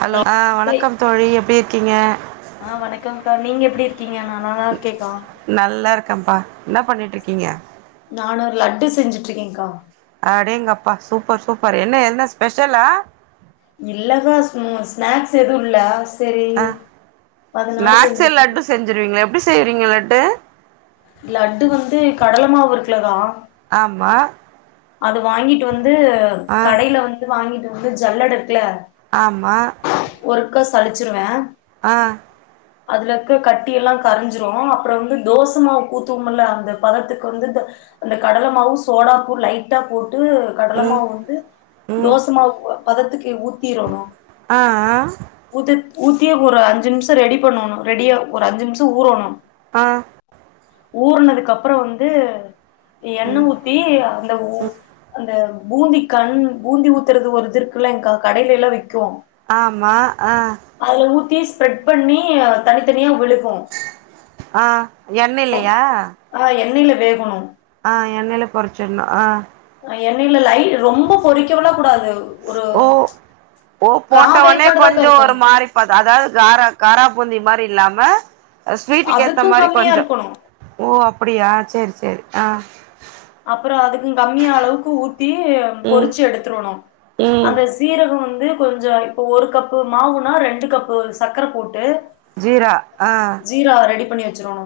Hello ஆ வணக்கம் தோழி எப்டி இருக்கீங்க ஆஹ் வணக்கம் கா நீங்க எப்டி இருக்கீங்க நா நல்லா இருகேக்கா நல்லா இருக்கன்ப்பா என்ன பண்ணிட்டு இருக்கீங்க நானு ஒரு லட்டு செஞ்சுட்ருக்கேகா அடேங்கப்பா சூப்பர் சூப்பர் என்ன என்ன ஸ்பெஷலா இல்லகா ம் ஸ்நாக்ஸ் எதுவு இல்ல செரி ஆ அதனால செஞ்சுட்டுருக்கே த்ருவீங்களா எப்டி செய்றீங்க லட்ட லட்டு வந்து கடலமாவு இருக்குலக்கா ஆமா அது வாங்கிட்டு வந்து ஆ கடையில வந்து வாங்கிட்டு வந்து ஜல்லட இருக்குல ஆமா ஒருக்கா சலிச்சிருவே ஆ அதுல இருக்க கட்டி எல்லா கரைஞ்சிரு அப்றொ வந்து தோசமாவ்க்கு ஊத்துவோம்ல அந்த பதத்துக்கு வந்து அந்த கடல மாவு சோடாப்பூ லைட் டா போட்டு ம் கடலமாவு வந்து ம் தோசமாவு பதத்துக்கு ஊத்திரோணு ஆ ஆ ஊத்திட் ஊத்தி ஒரு அஞ்சு நிம்ஷோ ரெடி பண்ணோணு ரெடியா ஒரு அஞ்சு நிம்ஷோ ஊறோணு ஆ ஊர்னதுக்கு அப்பற வந்து எண்ண‌ ஊத்தி அந்த உ த பூந்தி கண் பூந்தி ஊத்துறது ஒரு இது இருக்குல்லங்கா கடையில எல்லா விக்கு ஆமா அ அதுல ஊத்தி ஸ்ப்ரெட் பண்ணி தனித்தனியா விழு ஆ எண்ணெய்லயா ஆ எண்ணெயில வேகணும் ஆ எண்ணெய்ல பொரிச்சிடணும் ஆ எண்ணெய்ல லை ரொம்ப பொறிக்க விட கூடாது ஒரு ஓ ஓ கா போட்ட உனே வேக்காடுதாக்கா கொஞ்சம் ஒரு இருக்கணு மாறி அதாவது காரா காரா பூந்தி மாதிரி இல்லாம ஸ்வீட்டுக்கு ஏத்த அதுக்கு மாதிரி கம்மியா கொஞ்சம் இருக்கணு ஓ அப்டியா சேரி சேரி ஆ அப்றோ அதுக்கு கம்மியா அளவுக்கு ஊத்தி ம் பொறிச்சு எடுத்துரணும் ம் அந்த சீரகம் வந்து கொஞ்சம் இப்போ ஒரு கப்பு மாவுனா ரெண்டு கப்பு சக்கரை போட்டு ஜீரா ஆ ஜீரா வ ரெடி பண்ணி வச்சுரணு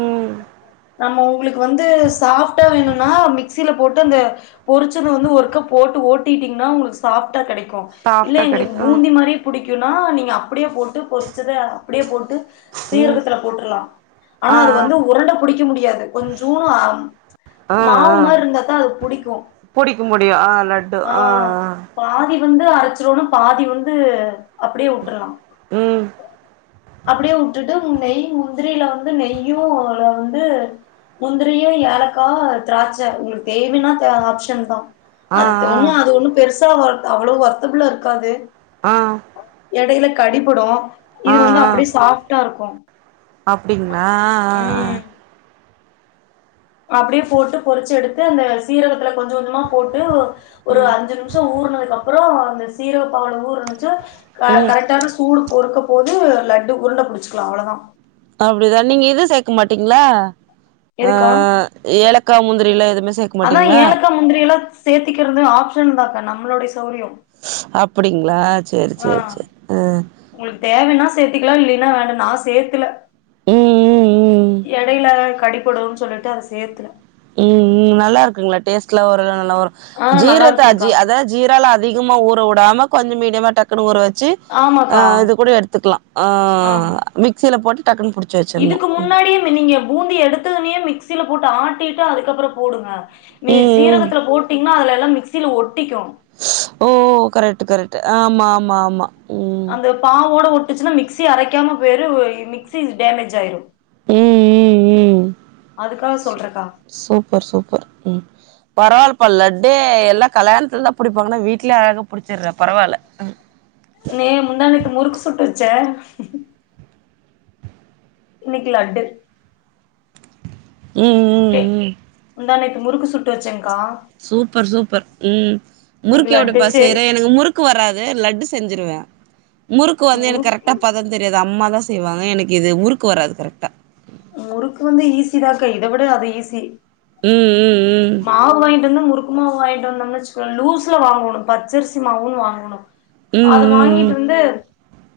ம் நாம்ம உங்களுக்கு வந்து சாஃப்டா வேணும்னா மிக்சியில போட்டு அந்த பொரிச்சத வந்து ஒரு கப் போட்டு ஓட்டிட்டீங்கன்னா ஓங்களுக்கு சாப்டா கெடைக் க்கு இல்ல சாஃப்டா எங்களுக்கு கெடைக்கு பூந்தி மாரியே புடிக்கும்னா நீங்க அப் அப்படியே போட்டு பொறிச்சத அப்படியே போட்டு ம் சீரகத்துல போட்டுலாம் ஆனா ஆ அது வந்து உருண்ட புடிக்க முடியாது கொஞ்சோன்னு ஆ ஆ மாவு ஆ மாரி இருந்தாதான் அது புடிக்கும் புடிக்க முடியு ஆ லட்டு ஆ ஆ பாதி வந்து அரைச்சிரோன்னு பாதி வந்து அப்டியே விட்டுரலாம் ம் அப்டியே விட்டுட்டு நெய் முந்திரியில வந்து நெய்யும் வந்து முந்திரியும் ஏலக் திராட்சை உங்களுக்கு தேவைனா ஆப்ஷன் தான் ஆ அது ஒண்ண அது ஒண்ணும் பெருசு ப்போ ஒர்த் அவ்ளவு ஓர்த்தப்புள்ள இருக்காது ஆ இடையில கடிபடும் இது ஆ வந்து ஆ அப்டியே சாஃப்டா இருக்கும் அப்டிங்களா ஆ ஆ ஆ உம் அப்டியே போட்டு பொறிச்சு எடுத்து அந்த சீரகத்துல கொஞ்சம் கொஞ்சமா போட்டு ஒரு ம் அஞ்சு நிமிஷம் கொஞ்சோ ஊறனதுக்கு அப்றோ அந்த சீரக பாலுல ஊறுச்ச ம் கரெக்டான சூடு ஒருக்க போது லட்டு உருண்ட புடிச்சக்கலாம் அவ்ளோதா அப்டிதா நீங்க இது சேக்க மாட்டீங்களா ஆ எதுக்கா ஏலக்காய் முந்திரிலாம் எதுவுமே சேக்க அதா மாட்டீங்களா ஏலக்கா முந்திரி எல்லாம் சேத்திக்கிறது ஆப்ஷன் தாங்க நம்மளுோடைய சௌரியம் அப்டிங்களா சேரி சேரி சேரி அ உங்களுக்கு தேவன்னா சேத்துக்லாம் இல்லைன்னா வேண்டா நா சேக்ல ம் ம் ம் இடைல கடிபடுனு சொல்லிட்டு அதை சேத்துரு உம் ம் நல்லா இருக்குங்ளா டேஸ்ட்லாம் வரும் நல்லா ஆ நல்லா இருக்குங்க்கா ஜீரக ஜீரால அதிகமா ஊற வுடாம கொஞ்சம் மீடியமா டக்குனு ஊற வச்சு ஆ ஆமாக்கா இது கூட எடுத்துக்லாம் ஆ ஆமா மிக்சில போட்டு டக்குனு பிடிச் இதுக்கு முன்னாடிய நீங்க பூந்தி எடுத்ததுமே மிக்சில போட்டு ஆட்டிட்டு அதுக்கப்றம் போடுங்க நீங் ம் ம் சீரகத்துல போட்டீங்னா அதுல எல்லா மிக்சில ஒட்டிக்கும் ஓ கரெக்ட் கரெக்ட் ஆமா ஆமா ஆமா உம் அந்த பாவோட ஒட்டுச்சுனா மிக்சி அரைக்காம போய்ரு மிக்சி டேமேஜ் ஆயிரும் ம் ம் ம் அதுக்காக சொல்றேக்கா சூப்பர் சூப்பர் உம் பரவாயில்லப்பா லட்டே எல்லாம் கல்யாணத்துல தான் புடிப்பாங்க வீட்லேய அழகா புடிச்சுட்றே பரவால்ல மே முந்தாணேத்து முறுக்கு சுட்டு வச்சே இன்னைக்கு லட்டு ம் ம் ம் முந்தாநேத்து முறுக்கு சுட்டு வெச்சேன்கா சூப்பர் சூப்பர் ம் இன்னைக்கு முறுக்கு லட்டு எப்டிபா சே செய்ற எனக்கு முறுக் கு வராது லட்டு செஞ்சிருவே முறுக்கு வந்து எனக் கரெக் முறுக்கு டா பதந் தெரியாது அம்மா தா செய்வாங்க எனக்கு இது முறுக்கு வராது கரெக்டா முறுக்கு வந்து ஈஸிதாக்கா. இத விட அது ஈஸி ம் ம் மாவு வாய்ன்ட் வந்து முறுக்கு மாவு வாய்ன்ட் வந்தோன் வெச்சிக்கோ லூஸ்ல வாங்கணு பச்சரிசி மாவுன் வாங்க ணு ம் அது ம் ம் வாங்கிட்டு வந்து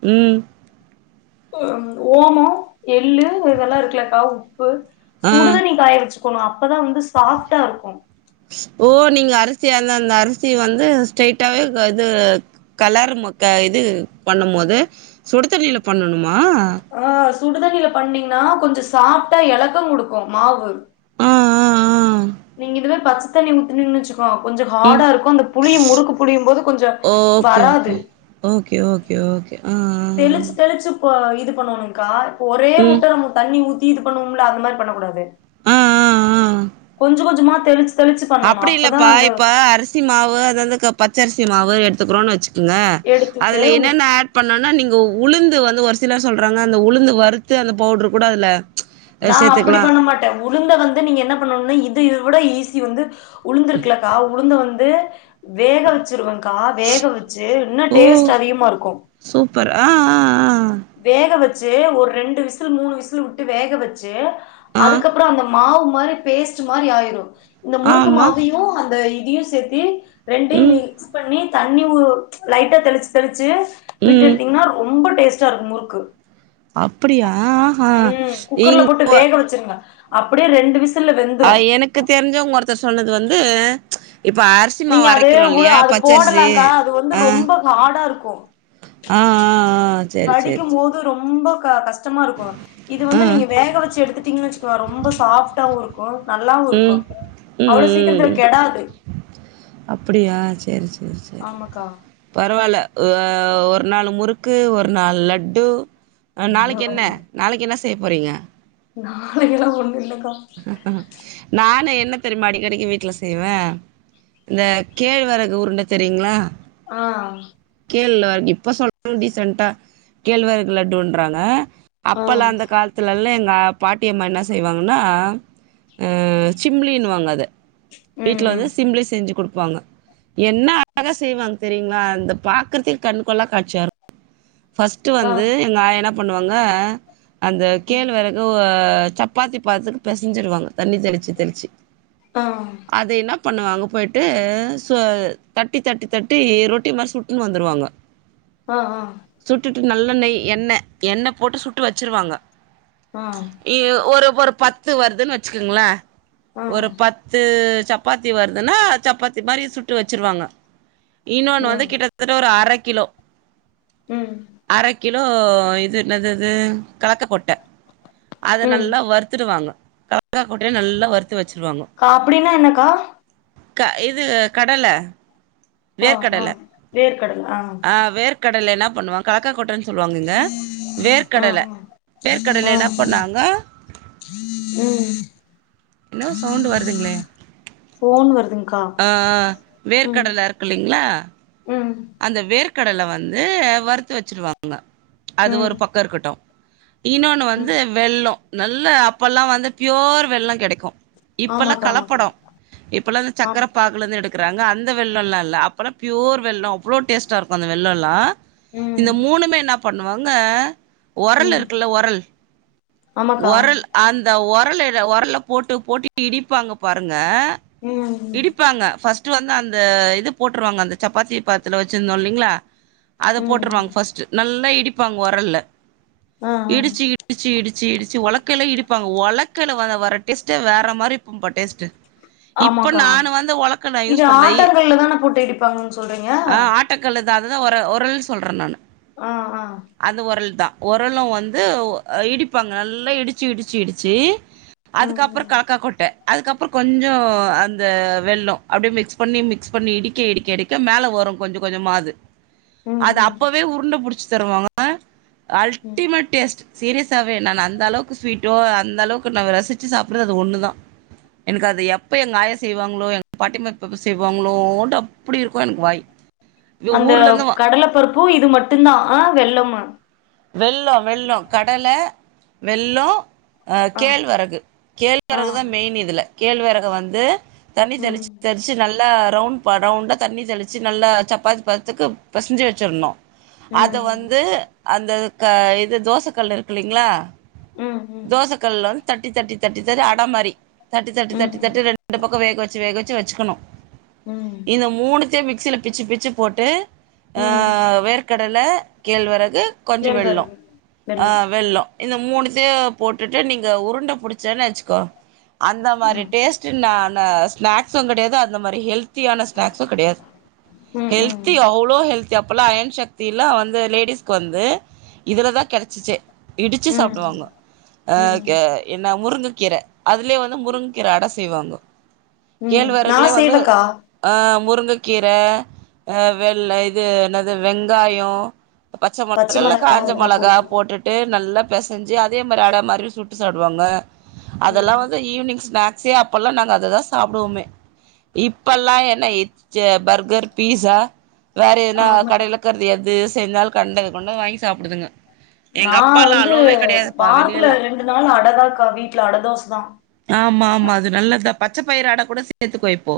ம் ம் ஒ ம் ஓமோ எள்ளு இதெல்லா இருக்குலக்கா உப்பு ஆ சுடுதண்ணி காய வெச்சு க்கணு அப்பதா வந்து சாஃப்டா இருக்கு ஓ நீங்க அரிசி அந்தந்த அரிசி வந்து ஸ்ட்ரைட்டாவே க இது கலர் மொக்க இது பண்ணும்மோது சுடுதண்ணில பண்ணணுமா ஆ சுடுதண்ணில பண்ணீங்னா கொஞ்சோ சாஃடா எலக்கங் குடுக்கு மாவு ஆ ஆ ஆ நீங் இதுவே பச்ச தண்ணி ஊத்துனீங்னு வெச்சு கோ கொஞ்சோ ம் ஹாடா இருக்கு அந்த புளிய முறுக்கு புளியும் போது கொஞ்ச ஓகே ஓகே வராது ஓகே ஓ கே ஓகே ஆ ஆ ஆ தெளிச்சு தெளிச்சு ப இது பண்ணனுன்கா இப்போ ஒரே ம் முட்ட நம்ம தண்ணி ஊத் தி இது பண்வோம்லா அந்த மாரி பண்ணக்கூடாது ஆ ஆ கொஞ்ச கொஞ்சமா தெளிச்சு தெளிச்சு பண்ணணு அப்படி அப்பதா இல்லப்பா அந்த இப்ப அரி சி மாவு இதெது க பச்சரிசி மாவு எடுத்துக்கிறோன் வெச்சுக்குங்க எடுத்துட்டு அதுல என்னென்ன ஆட் பண்ணனா நீங்க உளுந்து வந்து ஒரு சிலர் சொல்றாங்க அந்த உளுந்து வறுத்து அந்த பவுட்ரு கூட அதுல நா அப்படி சேத்துக்கலா பண்ண மாட்டே உளுந்த வந்து நீங்க என்ன பண்ணணுனா இது இதை விட ஈஸி வந்து உளுந்து இருக்குலக்கா உளுந்த வந்து வேக வெச்சிருவங்கா வேக வெச்சு இன்னு ஓ டேஸ்ட்டு அதிகமா இருக்கு சூப்பர் ஆ ஆ ஆ வேக வெச்சு ஒர் ரெண்டு விசில் மூணு விசில் உட்டு வேக வெச்சு ஆ ஆ அதுக்கப்புறோ அந்த மாவு மாரி பேஸ்ட்டு மாரி ஆயிரு இந்த முறுக்கு ஆமா மாவையு அந்த இதியு சேத்தி ரெண்டையு ம் மிக்ஸ் பண்ணி தண்ணீ ஊ லைட்டா தெளிச்சு தெளிச்சு விட் ம் எடுத்தீங்ன்னா ரொம்ப டேஸ்டா இருக்கு முறுக்கு அப்படியா ஆஹா இங்க வெச்சுருங்க அப்படியே ரெண்டு விசி அ எனக்கு தெரிஞ்சவங்க ஒருத்தர் சொன்னது வந்து இப்ப அரி சி மாவு நீங்க அது உள அரைக்கிறோல்லியா அது பச்சரிசி போடலாங்க்கா அது வந்து ஆ ரொம்ப ஹார்டா ஆ ஆ ஆ சேரி சேரி சேரி கடிக்குமோது ரொம்ப க கஷ் கஷ்டமா இருக்கு இது ஆ வந்து நீங்க வேக வெச்சு எடுத்துட்டீங்கன் வெச்சுக்கோ ரொம்ப சாஃப்டாவு இருக் கு நல்லாவு இருக்கு ம் ம் அவ்ளோ சீக்கிர்த்துல ம் கெடாது அப்படியா சேரி சேரி சேரி ஆமாக்கா பரவால்ல அ ஒரு நாளு முறுக்கு ஒரு நாள் லட்டு ஆ இங்க நாளைக்கு என்ன நாளைக்கென்ன செய்ய போறிங்க நாளைக்கெலா ஒண்ணு இல்லக்கா நானு என்ன தெரிமா அடிக்கடிக்கி வீட்ல செய்வே இந்த கேழ்வரகு உருண்ட தெரியுங்ளா ஆஹ் கேழ்ல இப்ப சொல்லு டீசன்டா கேழ்வரகு லட்டுன்றாங்க ஆ அப்பல்லா அந்த காலத்துலெல்லா எங்கா பாட்டியம்மா என்ன செய்வாங்கன்னா ஆஹ் அ சிம்ளீன்னு வாங்க அத ம் வீட்ல வந்து ம் சிம்ப்ளி செஞ்சி குடுப்பாங்க என்ன அழகா செய்வாங் தெரியுங்ளா அந்த பாக்கற்தேக் கண்கொள்ளா காட்சியாருக் ஃபஸ்ட்டு ஆ வந்து எங்க ஆயா என்ன பண்ணுவாங்க அந்த கேழ்வெரக் டோவ சப்பாத்தி பதத்துக்கு பெசஞ்சிருவாங்க தண்ணி தெளிச்சி தெளிச்சி ஆ ஆ அத என்னா பண்ணுவாங்க பொயிட்டூ சொ தட்டி தட்டி தட்டி ரொட்டி மார் சுட்னு வந்துருவாங்க ஆ ஆஹ் சுட்டுட்டு நல்ல நெய் எண்ணெ எண்ணெ போட்டு சுட்டு வச்சிருவாங்க ஆஹ் ஈயொ ஒரு ஒரு பத்து வருதுன் வச்சுக்குங்ளே ஆ ஒரு பத்தூ சப் பாத்தி வருதுனா சப்பாத்தி மாரி சுட்டு வச்சிருவாங்க இன்னோனு வந்து ம் கிட்ட தட்ட ஒரு அரக்கிலோ ம் அரைக் கிலோ இது என்னதது கலத்த கொட்ட அத ம் நல்லா வறுத்துடுவாங்க கலக்கா கொட்டைய நல்லா வறுத்து வச்சிருவாங்க கா அப்டின்னா என்னக்கா க இது கடல ஆ ஆ வேர்க்கடல வேர்க்கடல ஆ ஆஹ் வேர்க்கடல என்னாப் பண்ணுவாங் கலக்கா கொட்டன் சொல்லுவாங்க இங்க ஆ வேர்க்கடல ஆ ஆ வேர்க்கடலையென்னாப் பண்ணாங்க ம் என்னோ சவுண்டு வருதுங்களே போன் வருதுங்க்கா ஆ ம் வேர்க்கடல இருக்கு இல்லைங்களா உம் அந்த வேர்க்கடல வந்தூ வறுத்து வச்சிருவாங்க அது ம் ஒரு பக்கொ இருக்கட்டு இன்னோன்னு ம் வந்து வெள்ளோ நல்ல அப்பெல்லா வந்து பியோர் வெள்ளொ கெடைக்கூ இப்பெல்லா ஆமாக்கா ஆமாக்கா கலப்படோ இப்பெல்லா இந்த ஆ சக்கர பாக் குலந்து எடுக்குறாங்க அந்த வெள்ளொல்லா இல்ல அப்பொலா பியூர் வெள்ளொ அவ்ளோ டேஸ்டா இருக்கு அந்த வெள்ளொல்லா ம் இந்த மூணுமே என்னாப் பண்ணுவாங்க ம் ஒரலிருக்குல ஒரல் ஆமாக்கா ஒரல் அந்த ஒரலெடு ஒரல போட்டு போட்டு இடிப்பாங்க பாருங்க ம் இடிப்பாங்க ஃபஸ்ட்டு வந்து அந்த இது போட்ருவாங்க அந்த சப்பாத்தி பத்துல வச்சிந்தோ இல்லைங்ளா அத ம் ம் போட்ருவாங்க ஃபர்ஸ்ட்டு நல்லா இடிப்பாங்க ஒரல்ல ஆ ஆ இடிச்சி இ இடிச்சி இடிச்சி இடிச்சி ஒலக்கைல இடிப்பாங்க ஒலக்கைல வல வர டேஸ்ட்டே வேற மாரி இப்பா டேஸ்ட்டு இப்ப ஆமாக்கா நானு வந்து ஒலக்கல்ல இது யூஸ் பண்றே இ ஆட்டாங்கல்ல தான போட்டு இடிப்பாங்கன் சொல்றிங்க டக்கல்லுதா அதுதா ஒர ஒரல் சொல்ற நானு ஆஹ் ஆ அது ஒரல்தா ஒரலூ வந்துவ் இடிப்பாங்க நல்லா இடிச்சி இடிச்சி இடிச்சி ம் அதுக்கப்றொ ம் கலக்கா கொட்ட அதுக்கப்றொ கொஞ்சோ அந்த வெள்ளொ அப்டியே மிக்ஸ் பண்ணி மிக்ஸ் பண்ணி இடிக்க இடிக்க இடிக்க மேல வரு கொஞ்ச கொஞ்சமாது ம் அது ம் அப்பவே உருண்ட புடிச்சி தருவாங்க ம் அல்ட்டிமேட் டேஸ்ட் சீரியஸாவே நானந்த அளவுக்கு ஸ்வீட்டோ அந்த அளவுக்கு நா ரசிச்சி சாப்புறதது ஒண்ணுதா எனக்கு அது எப்போ எங்க ஆய செய்வாங்களோ எங்க பாட்டிமப்ப எப்போ செய்வாங்களோ அப்டி இருக்கு எனக்கு வாய் இ அந்த ஊர்ல இருந்து கடல பருப்பு இது மட்டு தா அ வெள்ளமு வெள்ளோ வெள்ளோ கடல வெள்ளோ அ ஆ கேழ்வரகு ஆ கேழ்வரகுதா மெயின் இதுல கேழ்வரகு வந்து தண்ணி ம் தெளிச்சு தெளிச்சு நல்லா ரவுண்ட் ரவுண்டா தண்ணி தெளிச்சு நல்லா சப்பாத்தி பதத்துக்கு பெசஞ்சு வச்சிர்னு ம் அத வந்து அந்த இது தோச கல்லு இருக்குல்லைங்ளா ம் ம் தோச கல்ல தட்டி தட்டி தட்டி அட மாரி தட்டி தட்டி ம் ம் தட்டி ரெண்டு பக்கமு வேக வச்சு வேக வச்சு வச்சுக்குணு ம் மூணுத்தயு மிக்சியில பிச்சு பிச்சு போட்டு அ ம் வேர் வேர்க்கடல கேழ்வறகு கொஞ்சோ வெள்ளோ கேழ்வரகு அ வெல்லம் வெள்ளோ இந்த மூணுத்தையு போட்டுட்டு நீங்க உருண்ட புடிச்சேன்னு வச்சுக்கோ அந்த மாரி ம் டேஸ்ட்டு நா நா ஸ்நாக்ஸு கெடையாது அந்த மாரி ஹெல்த் ருசியான ஸ்நாக்ஸு கெடையாது ம் ம் ஹெல்த் ஹெல்தி அவ்ளோ ஹெல்தி அப்போல்லா அயன் சக்தி இல்ல வந்து லேடிஸ்க்கு வந்து இதுல தா கெடைச்சிச்சே இடிச்சு ம் சாப்டுவாங்க அ ம் என்ன முருங்கக்கீர அதுலியே வந்து முருங்கக்கீர அடை செய்வாங்க ம் நா கேழ்வரக்லே வந்து செய்வேக்கா அ முருங்கக்கீர வெள்ள இது என்னது வெங்காயோ பச்ச இல்ல மொளகா காஞ்ச அதெல்லா மொளகா போட்டு போட்டுட் நல்லா பெசஞ்சி அதே மாரி அட மாரி சுட்டு சாப்டுவாங்க அதெல்லா ம் வந்து ஈவ்னிங் ஸ்னாக் வே அப்பெல்லா நாங்க அததா சாப்டுவோமே இப்பெல்லா என்ன இச் பர்கர் பீஸா வேற எதுனா ஆமாக்கா கடைலக்றது எது செஞ்சாலு கண்டத கொண்டத வாங்கி சாப்டுதுங்க எங்க நா அப்பாலா வந்து அலோவே கெடையாதுப்பா வாரத்ல வெளியலா ரெண்டு நாள் அடதாக்கா வீட்ல அட தோசதா ஆமா ஆமா அது நல்லதா பச்ச பயிறு அட கூட சேத்துக்கோ இப்போ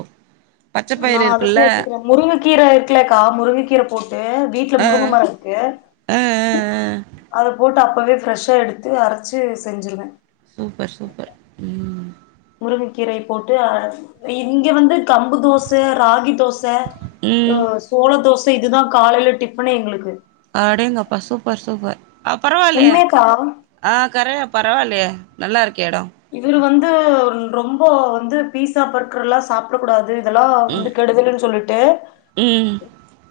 பச்ச நா பயிறு அத இருக்குல்ல. சேத்துக்றே முருங்கக்கீர இருக்லக்கா முருங்கக்கீர போட்டு வீட்ல ஆ. முருங்க மரோ இருக்கு ஆ, ஆ, ஆ. அத போட்டு அப்பவே பிரஷ்சா எடுத்து அரச்சு செஞ்சுருவே சூப்பர் சூப்பர் ம் முருங்கக்கீரைய போட்டு அர இங்க வந்து கம்பு தோச ராகி தோச அ ம். சோள தோச இதுதா காலையில டிஃபனே எங்ளுக்கு அடேங்கப்பா சூப்பர் சூப்பர் உண்மையாக்கா அ கரைய பரவால்லையே நல்லா இருக்கே எடோ இவுரு வந்து ரொம்ப வந்து பீஸா பர்கர் எல்லா சாப் ட கூடாது இதெல்லா ம். வந்து கெடுதுலன்னு சொல்லிட்டு ம்.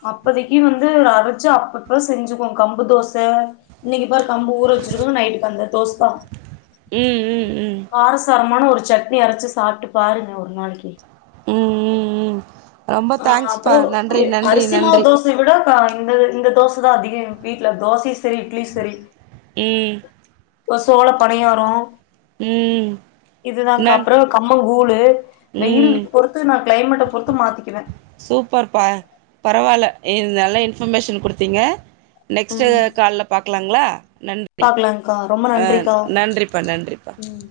அப்போதைக்கு வந்து ஒரு அரச்சு அப்பப்ப செஞ்சுக்குவோ கம்பு தோச இன்னைக்கு பாரு கம்ப ஊர வச்சிருக்க நைட்டுக்கு வந்த தோசதா ம் ம் ம் காரசாரமான ஒரு சட்னி அரச்சி சாப்ட்டு பாருங்க ஒரு நாளைக்கு ம் ம் ம் ரொம்ப அ தேங்க்ஸ்ப்பா. அப்றோ நன்றி, நன்றி, அரிசி மாவு நன்றி. தோச இத விட இந்த இந்த தோச தா அதிகோ வீட்ல தோசையு சரி இட்லியு சரி ம் ஒரு சோள பணியாரோ ம். இதுதா நன் அப்புறம் கம்மங்கூழு வெயில் ம். பொறுத்து நா கிளைமேட்ட பொறுத்து மாத்திக் சூப்பர்ப்பா பரவாயில்ல இது நல்ல இன்ஃபர்மேஷன் குடுத்தீங்க நெக்ஸ்ட்டு ம் கால்ல பாக்கலாங்களா நன் றி பாக்கலாங்க்கா ரொம்ப ஆ நன்றிக்கா நன்றிப்பா நன்றிப்பா ம்